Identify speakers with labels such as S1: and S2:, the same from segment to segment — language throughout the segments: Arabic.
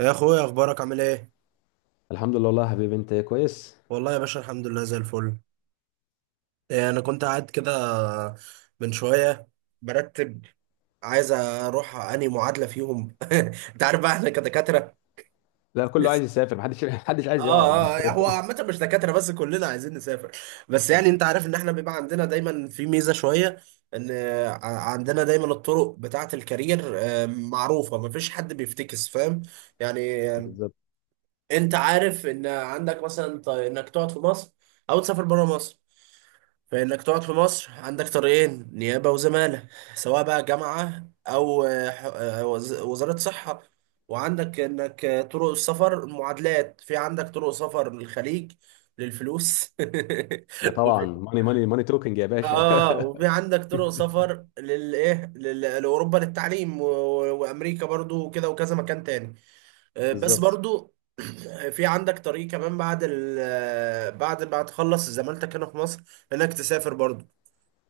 S1: يا اخويا اخبارك عامل ايه؟
S2: الحمد لله، والله يا حبيبي. انت كويس.
S1: والله يا باشا الحمد لله زي الفل. إيه، انا كنت قاعد كده من شويه برتب، عايز اروح انهي معادله فيهم. انت عارف بقى احنا كدكاتره.
S2: لا، كله
S1: بس
S2: عايز يسافر، محدش محدش عايز يقعد.
S1: اه هو عامه مش دكاتره بس، كلنا عايزين نسافر. بس يعني انت عارف ان احنا بيبقى عندنا دايما في ميزه شويه، ان ع- عندنا دايما الطرق بتاعه الكارير، معروفه، مفيش حد بيفتكس، فاهم يعني.
S2: بالظبط.
S1: انت عارف ان عندك مثلا انك تقعد في مصر او تسافر بره مصر. فانك تقعد في مصر عندك طريقين، نيابه وزماله، سواء بقى جامعه او وزاره صحه. وعندك انك طرق السفر، معادلات، في عندك طرق سفر للخليج للفلوس
S2: طبعا
S1: وفي.
S2: ماني ماني ماني توكينج يا باشا
S1: اه وفي عندك طرق سفر للايه، لاوروبا للتعليم وامريكا برضو وكده وكذا مكان تاني. بس
S2: بالظبط.
S1: برضو في عندك طريق كمان بعد ال آه، بعد ما تخلص زمالتك هنا في مصر انك تسافر برضو.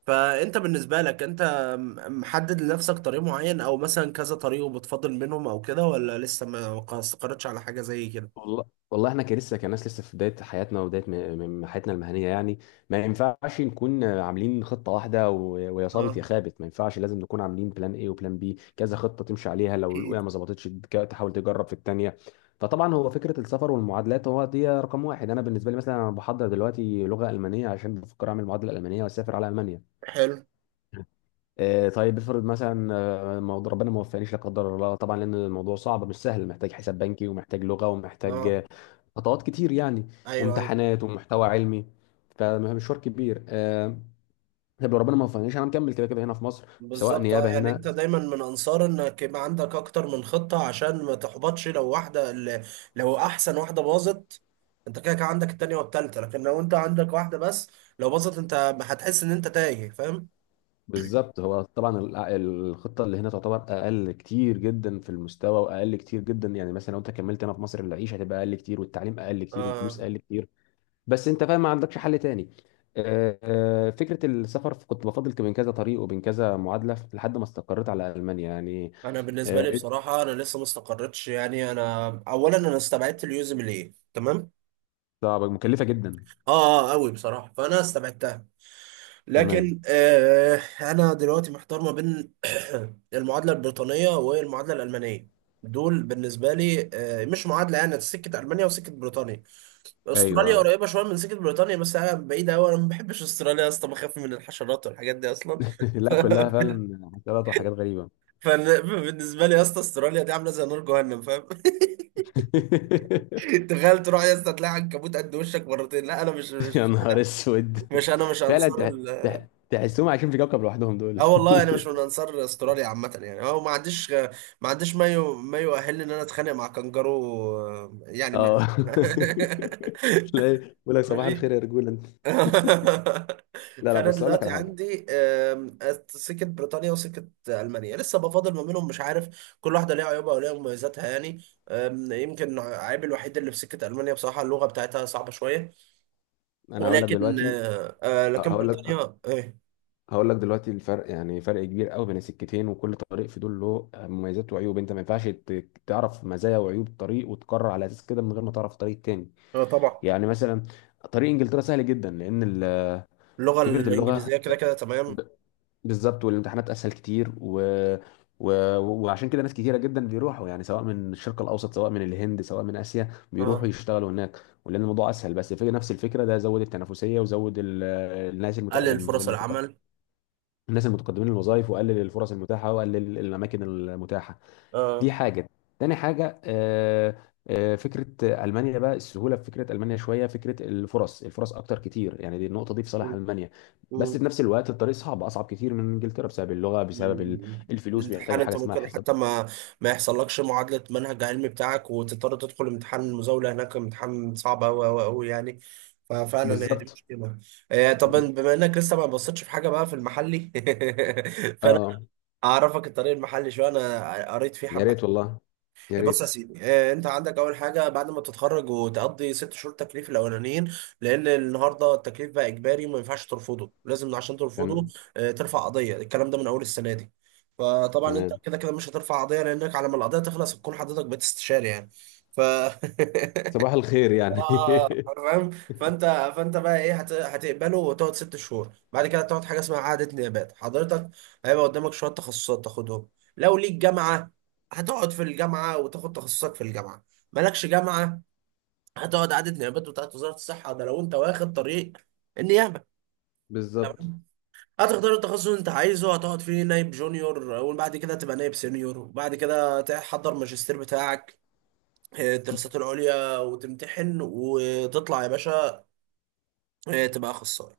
S1: فانت بالنسبة لك انت محدد لنفسك طريق معين او مثلا كذا طريق وبتفضل منهم او كده، ولا لسه ما استقرتش على حاجة زي كده؟
S2: والله والله احنا كلسه كناس لسه في بدايه حياتنا، وبدايه حياتنا المهنيه، يعني ما ينفعش نكون عاملين خطه واحده ويا
S1: اه
S2: صابت يا خابت. ما ينفعش، لازم نكون عاملين بلان ايه وبلان بي، كذا خطه تمشي عليها، لو الاولى
S1: اكيد.
S2: ما ظبطتش تحاول تجرب في الثانيه. فطبعا هو فكره السفر والمعادلات هو دي رقم واحد. انا بالنسبه لي مثلا، انا بحضر دلوقتي لغه المانيه عشان بفكر اعمل معادله المانيه واسافر على المانيا.
S1: حلو.
S2: طيب، افرض مثلا موضوع ربنا ما وفقنيش لا قدر الله، طبعا لان الموضوع صعب مش سهل، محتاج حساب بنكي، ومحتاج لغه، ومحتاج
S1: اه.
S2: خطوات كتير يعني،
S1: ايوه ايوه.
S2: وامتحانات ومحتوى علمي. فمشوار كبير. طب لو ربنا ما وفقنيش، انا مكمل كده كده هنا في مصر، سواء
S1: بالظبط. اه
S2: نيابه
S1: يعني
S2: هنا.
S1: انت دايما من انصار انك يبقى عندك اكتر من خطة عشان ما تحبطش لو واحدة لو احسن واحدة باظت، انت كده كده عندك التانية والتالتة. لكن لو انت عندك واحدة بس، لو باظت انت هتحس ان انت تايه، فاهم.
S2: بالظبط. هو طبعا الخطه اللي هنا تعتبر اقل كتير جدا في المستوى، واقل كتير جدا، يعني مثلا لو انت كملت هنا في مصر، العيشه هتبقى اقل كتير، والتعليم اقل كتير، والفلوس
S1: آه
S2: اقل كتير، بس انت فاهم ما عندكش حل تاني. فكره السفر، كنت بفضل بين كذا طريق وبين كذا معادله لحد ما استقريت على المانيا يعني.
S1: انا بالنسبة
S2: آه،
S1: لي بصراحة انا لسه ما استقرتش يعني. انا اولا انا استبعدت اليوزمل، ايه تمام،
S2: طب مكلفه جدا.
S1: اه اه قوي بصراحة، فانا استبعدتها.
S2: تمام.
S1: لكن آه انا دلوقتي محتار ما بين المعادله البريطانيه والمعادله الالمانيه. دول بالنسبه لي آه مش معادله يعني، سكه المانيا وسكه بريطانيا. استراليا
S2: ايوه.
S1: قريبه شويه من سكه بريطانيا بس انا بعيده قوي، انا ما بحبش استراليا يا اسطى، بخاف من الحشرات والحاجات دي اصلا.
S2: لا، كلها فعلا عطلات وحاجات غريبه
S1: فبالنسبه لي يا اسطى استراليا دي عامله زي نار جهنم، فاهم. تخيل تروح يا اسطى تلاقي عنكبوت قد وشك مرتين، لا انا مش
S2: يا
S1: مش
S2: نهار اسود.
S1: مش انا مش
S2: فعلا
S1: انصار.
S2: تحسهم عايشين في كوكب لوحدهم دول.
S1: اه والله انا مش من انصار استراليا عامه يعني، هو ما عنديش ما يؤهلني ان انا اتخانق مع كانجارو، يعني ما
S2: اه تلاقي يقول لك صباح
S1: وري-
S2: الخير يا رجوله. لا لا،
S1: فانا
S2: بص، اقول لك
S1: دلوقتي
S2: على حاجه.
S1: عندي سكه بريطانيا وسكه المانيا لسه بفاضل ما بينهم، مش عارف، كل واحده ليها عيوبها وليها مميزاتها يعني. يمكن عيب الوحيد اللي في سكه المانيا بصراحه اللغه بتاعتها صعبه شويه.
S2: انا هقول لك
S1: ولكن
S2: دلوقتي.
S1: لكن
S2: هقول لك
S1: بريطانيا ايه،
S2: هقول لك دلوقتي الفرق، يعني فرق كبير قوي بين السكتين، وكل طريق في دول له مميزات وعيوب. انت ما ينفعش تعرف مزايا وعيوب طريق وتقرر على اساس كده من غير ما تعرف طريق تاني.
S1: طبعا
S2: يعني مثلا طريق انجلترا سهل جدا، لان
S1: اللغه
S2: فكره اللغه.
S1: الانجليزيه كده كده تمام.
S2: ب- بالظبط، والامتحانات اسهل كتير، و... وعشان كده ناس كتيره جدا بيروحوا، يعني سواء من الشرق الاوسط، سواء من الهند، سواء من اسيا، بيروحوا
S1: اه
S2: يشتغلوا هناك، ولان الموضوع اسهل. بس في نفس الفكره، ده زود التنافسيه، وزود الناس
S1: قلل فرص
S2: المتق...
S1: العمل.
S2: الناس المتقدمين للوظائف، واقلل الفرص المتاحه، واقلل الاماكن المتاحه.
S1: اه.
S2: دي حاجه. تاني حاجه، فكره المانيا بقى، السهوله في فكره المانيا شويه، فكره الفرص اكتر كتير، يعني دي النقطه دي في صالح
S1: مم.
S2: المانيا. بس
S1: مم.
S2: في نفس الوقت، الطريق صعب، اصعب كتير من انجلترا، بسبب اللغه، بسبب
S1: مم.
S2: الفلوس،
S1: الامتحان
S2: بيحتاجوا حاجه
S1: انت
S2: اسمها
S1: ممكن
S2: حساب.
S1: حتى ما يحصلكش معادلة منهج علمي بتاعك وتضطر تدخل امتحان المزاولة هناك، امتحان صعب أوي أوي أوي يعني، ففعلا هي دي
S2: بالظبط.
S1: مشكلة. طب بما انك لسه ما بصيتش في حاجة بقى في المحلي، فانا
S2: اه.
S1: اعرفك الطريق المحلي شوية، انا قريت فيه
S2: يا
S1: حبة.
S2: ريت والله، يا
S1: بص يا
S2: ريت.
S1: سيدي، انت عندك اول حاجه بعد ما تتخرج وتقضي 6 شهور تكليف الاولانيين، لان النهارده التكليف بقى اجباري وما ينفعش ترفضه. لازم عشان ترفضه
S2: تمام.
S1: ترفع قضيه، الكلام ده من اول السنه دي. فطبعا انت
S2: تمام.
S1: كده كده مش هترفع قضيه لانك على ما القضيه تخلص هتكون حضرتك بتستشاري يعني. ف
S2: صباح الخير يعني
S1: اه فاهم. فانت فانت بقى ايه، هتقبله وتقعد 6 شهور، بعد كده تقعد حاجه اسمها اعاده نيابات. حضرتك هيبقى قدامك شويه تخصصات تاخدهم. لو ليك جامعه، هتقعد في الجامعه وتاخد تخصصك في الجامعه. مالكش جامعه، هتقعد اعاده نيابات بتاعت وزاره الصحه، ده لو انت واخد طريق النيابه.
S2: بالظبط.
S1: تمام. هتختار التخصص اللي انت عايزه هتقعد فيه نايب جونيور، وبعد كده تبقى نايب سينيور، وبعد كده تحضر ماجستير بتاعك، الدراسات العليا، وتمتحن وتطلع يا باشا، تبقى اخصائي.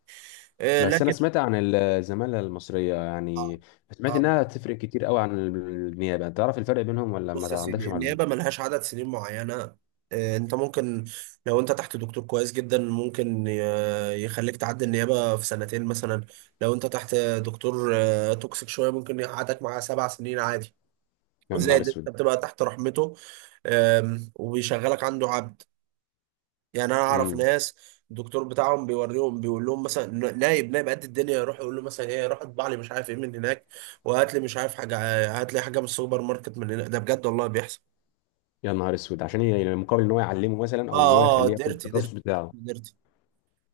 S2: بس انا
S1: لكن
S2: سمعت عن الزمالة المصرية
S1: اه
S2: يعني، سمعت
S1: آه،
S2: انها تفرق كتير قوي عن النيابة. انت تعرف الفرق بينهم ولا
S1: بص يا
S2: ما عندكش
S1: سيدي، النيابه
S2: معلومة؟
S1: ملهاش عدد سنين معينه. انت ممكن، لو انت تحت دكتور كويس جدا ممكن يخليك تعدي النيابه في سنتين مثلا. لو انت تحت دكتور توكسيك شويه، ممكن يقعدك معاه 7 سنين عادي.
S2: يا نهار
S1: زائد انت
S2: اسود.
S1: بتبقى تحت رحمته، وبيشغلك عنده عبد يعني. انا اعرف
S2: امم.
S1: ناس الدكتور بتاعهم بيوريهم، بيقول لهم مثلا نايب نايب قد الدنيا، يروح يقول له مثلا ايه، روح اطبع لي مش عارف ايه من هناك، وهات لي مش عارف حاجه، هات لي حاجه من السوبر ماركت من هناك. ده بجد والله بيحصل.
S2: يا نهار اسود، عشان يعني مقابل ان هو يعلمه مثلا، او ان هو
S1: اه
S2: يخليه
S1: اه.
S2: ياخد
S1: ديرتي
S2: التخصص
S1: ديرتي
S2: بتاعه.
S1: ديرتي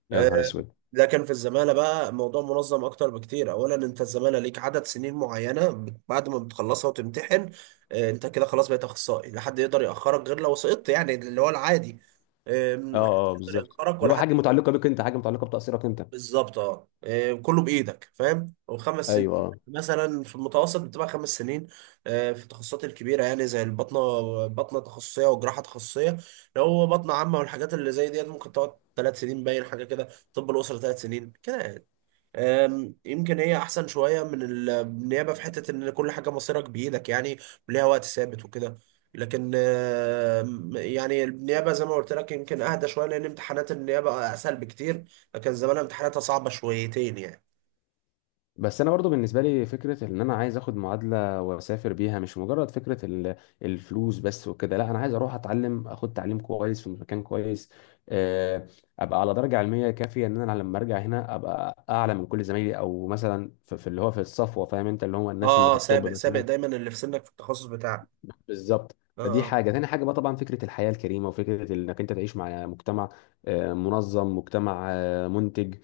S2: يا نهار
S1: آه
S2: اسود.
S1: لكن في الزمالة بقى الموضوع منظم اكتر بكتير. اولا انت الزمالة ليك عدد سنين معينة، بعد ما بتخلصها وتمتحن آه انت كده خلاص بقيت اخصائي، لا حد يقدر ياخرك غير لو سقطت، يعني اللي هو العادي. محدش
S2: اه اه،
S1: يقدر
S2: بالظبط،
S1: يأخرك
S2: اللي
S1: ولا
S2: هو حاجة
S1: حد.
S2: متعلقة بيك انت، حاجة متعلقة بتقصيرك انت.
S1: بالظبط. اه كله بايدك، فاهم. وخمس سنين
S2: ايوه، اه.
S1: مثلا في المتوسط، بتبقى 5 سنين في التخصصات الكبيره يعني زي البطنه، بطنه تخصصيه وجراحه تخصصيه. لو هو بطنه عامه والحاجات اللي زي ديت ممكن تقعد 3 سنين، باين حاجه كده. طب الاسره 3 سنين كده. يمكن هي احسن شويه من النيابه في حته ان كل حاجه مصيرك بايدك يعني، وليها وقت ثابت وكده. لكن يعني النيابه زي ما قلت لك يمكن اهدى شويه لان امتحانات النيابه اسهل بكتير، لكن زمان امتحاناتها صعبه شويتين يعني.
S2: بس انا برضو بالنسبه لي، فكره ان انا عايز اخد معادله واسافر بيها مش مجرد فكره الفلوس بس وكده. لا، انا عايز اروح اتعلم، اخد تعليم كويس في مكان كويس، آه، ابقى على درجه علميه كافيه، ان انا لما ارجع هنا ابقى اعلى من كل زمايلي، او مثلا في اللي هو في الصفوه، فاهم انت، اللي هم الناس اللي
S1: اه
S2: في
S1: اه.
S2: التوب
S1: سابق
S2: مثلا.
S1: دايما اللي في سنك في التخصص بتاعك.
S2: بالظبط.
S1: اه
S2: دي
S1: اه
S2: حاجة. تاني حاجة بقى طبعا فكرة الحياة الكريمة، وفكرة انك انت تعيش مع مجتمع منظم، مجتمع منتج،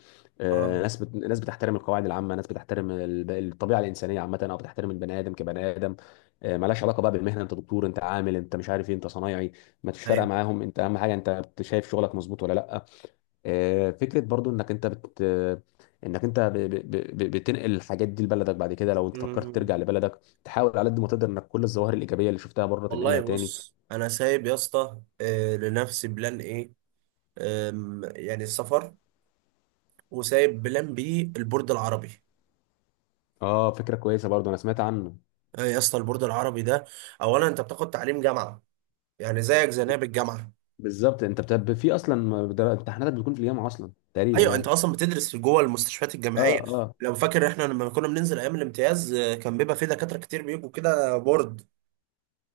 S1: اه.
S2: ناس بتحترم القواعد العامة، ناس بتحترم الطبيعة الإنسانية عامة، أو بتحترم البني آدم كبني آدم. ملهاش علاقة بقى بالمهنة، انت دكتور، انت عامل، انت مش عارف ايه، انت صنايعي، ما فيش فارقة
S1: ايوه.
S2: معاهم. انت أهم حاجة انت شايف شغلك مظبوط ولا لا. فكره برضو انك انت ب... بتنقل الحاجات دي لبلدك بعد كده، لو انت فكرت
S1: مم.
S2: ترجع لبلدك، تحاول على قد ما تقدر انك كل الظواهر الايجابيه اللي شفتها بره
S1: والله
S2: تنقلها تاني.
S1: بص انا سايب يا اسطى لنفسي بلان ايه، يعني السفر، وسايب بلان بي البورد العربي.
S2: اه، فكره كويسه، برضو انا سمعت عنه.
S1: إيه يا اسطى البورد العربي ده، اولا انت بتاخد تعليم جامعه، يعني زيك زي نائب الجامعه.
S2: بالظبط، في اصلا امتحاناتك بتكون في الجامعه اصلا تقريبا
S1: ايوه انت
S2: يعني.
S1: اصلا بتدرس في جوه المستشفيات
S2: اه
S1: الجامعيه.
S2: اه
S1: لو فاكر احنا لما كنا بننزل ايام الامتياز، كان بيبقى في دكاتره كتير بيجوا كده بورد،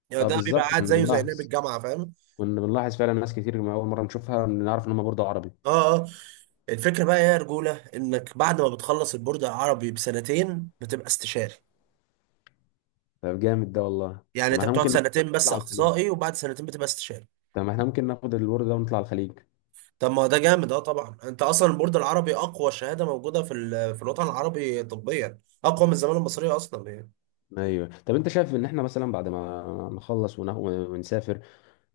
S1: يعني
S2: اه.
S1: ده بيبقى
S2: بالظبط.
S1: قاعد
S2: كنا
S1: زيه زي نائب
S2: بنلاحظ
S1: الجامعه فاهم.
S2: كنا بنلاحظ فعلا ناس كتير، ما اول مره نشوفها نعرف ان هم برضو عربي.
S1: اه اه. الفكره بقى إيه يا رجوله، انك بعد ما بتخلص البورد العربي بسنتين بتبقى استشاري.
S2: طب جامد ده والله.
S1: يعني
S2: طب
S1: انت
S2: احنا
S1: بتقعد
S2: ممكن ناخد ده
S1: سنتين بس
S2: ونطلع على الخليج.
S1: اخصائي، وبعد سنتين بتبقى استشاري.
S2: طب احنا ممكن ناخد الورد ده ونطلع على الخليج.
S1: طب ما ده جامد. اه طبعا انت اصلا البورد العربي اقوى شهاده موجوده في في الوطن العربي طبيا، اقوى من الزماله المصريه اصلا يعني.
S2: ايوه. طب انت شايف ان احنا مثلا بعد ما نخلص ونسافر،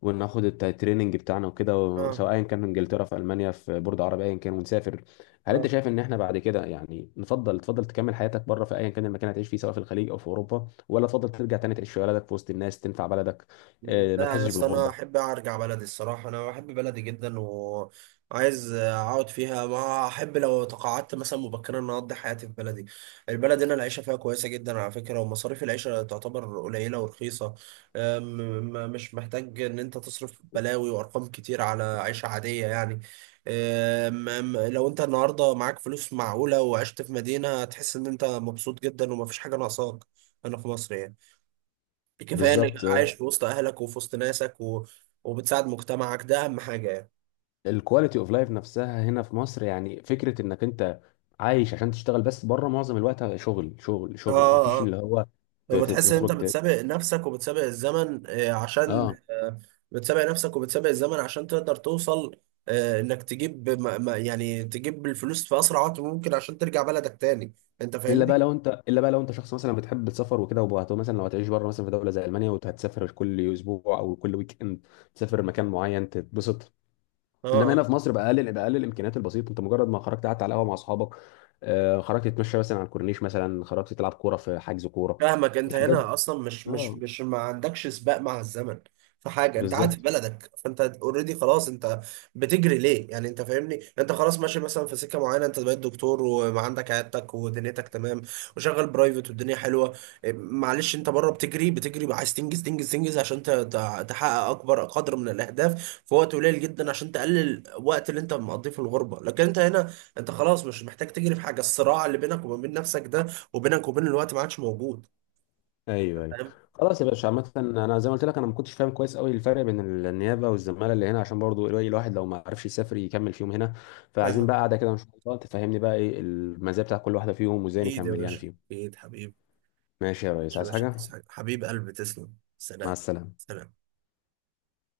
S2: وناخد التريننج بتاعنا وكده،
S1: اه
S2: سواء كان في انجلترا، في المانيا، في بورد عربي، ايا كان، ونسافر، هل انت
S1: اه.
S2: شايف ان احنا بعد كده، يعني تفضل تكمل حياتك بره في ايا كان المكان اللي هتعيش فيه، سواء في الخليج او في اوروبا، ولا تفضل ترجع تاني تعيش في بلدك في وسط الناس تنفع بلدك؟ ما
S1: لا يا
S2: تحسش
S1: اسطى انا
S2: بالغربه؟
S1: احب ارجع بلدي الصراحه، انا بحب بلدي جدا وعايز اقعد فيها، ما احب لو تقاعدت مثلا مبكرا ان اقضي حياتي في بلدي. البلد هنا العيشه فيها كويسه جدا على فكره، ومصاريف العيشه تعتبر قليله ورخيصه، مش محتاج ان انت تصرف بلاوي وارقام كتير على عيشه عاديه يعني. لو انت النهارده معاك فلوس معقوله وعشت في مدينه هتحس ان انت مبسوط جدا ومفيش حاجه ناقصاك، هنا في مصر يعني. كفايه انك
S2: بالظبط.
S1: عايش في وسط اهلك وفي وسط ناسك وبتساعد مجتمعك، ده اهم حاجه يعني.
S2: الكواليتي اوف لايف نفسها هنا في مصر، يعني فكره انك انت عايش عشان تشتغل بس، بره معظم الوقت شغل شغل شغل، مفيش
S1: اه اه.
S2: اللي هو
S1: وبتحس ان انت
S2: تخرج.
S1: بتسابق نفسك وبتسابق الزمن عشان
S2: اه.
S1: بتسابق نفسك وبتسابق الزمن عشان تقدر توصل، انك تجيب يعني تجيب الفلوس في اسرع وقت ممكن عشان ترجع بلدك تاني. انت
S2: الا
S1: فاهمني؟
S2: بقى لو انت الا بقى لو انت شخص مثلا بتحب السفر وكده، مثلا لو هتعيش بره مثلا في دوله زي المانيا، وهتسافر كل اسبوع او كل ويك اند تسافر مكان معين تتبسط. انما
S1: اه
S2: هنا في مصر باقل الامكانيات البسيطه، انت مجرد ما خرجت قعدت على قهوه مع اصحابك، خرجت تتمشى مثلا على الكورنيش، مثلا خرجت تلعب كوره في حجز كوره،
S1: فاهمك، انت
S2: الحاجات دي.
S1: هنا اصلا مش مش
S2: اه.
S1: مش ما عندكش سباق مع الزمن في حاجه، انت قاعد في
S2: بالظبط.
S1: بلدك، فانت اوريدي خلاص، انت بتجري ليه يعني؟ انت فاهمني، انت خلاص ماشي مثلا في سكه معينه، انت بقيت دكتور وعندك عيادتك ودنيتك تمام، وشغال برايفت، والدنيا حلوه. إيه، معلش انت بره بتجري بتجري، عايز تنجز تنجز تنجز، عشان تحقق اكبر قدر من الاهداف في وقت قليل جدا عشان تقلل الوقت اللي انت مقضيه في الغربه. لكن انت هنا انت خلاص مش محتاج تجري في حاجه، الصراع اللي بينك وما بين نفسك ده، وبينك وبين الوقت ما عادش موجود.
S2: ايوه، ايوه.
S1: فاهم.
S2: خلاص يا باشا، عامة انا زي ما قلت لك، انا ما كنتش فاهم كويس قوي الفرق بين النيابة والزمالة اللي هنا، عشان برضو الواحد لو ما عرفش يسافر يكمل فيهم هنا، فعايزين
S1: فاهم.
S2: بقى قاعدة كده ان شاء الله تفهمني بقى ايه المزايا بتاع كل واحدة فيهم، وازاي
S1: اكيد يا
S2: نكمل يعني
S1: باشا،
S2: فيهم.
S1: اكيد حبيب.
S2: ماشي يا ريس،
S1: يا
S2: عايز
S1: باشا
S2: حاجة؟
S1: تسعد. حبيب قلبي تسلم.
S2: مع
S1: سلام.
S2: السلامة.
S1: سلام.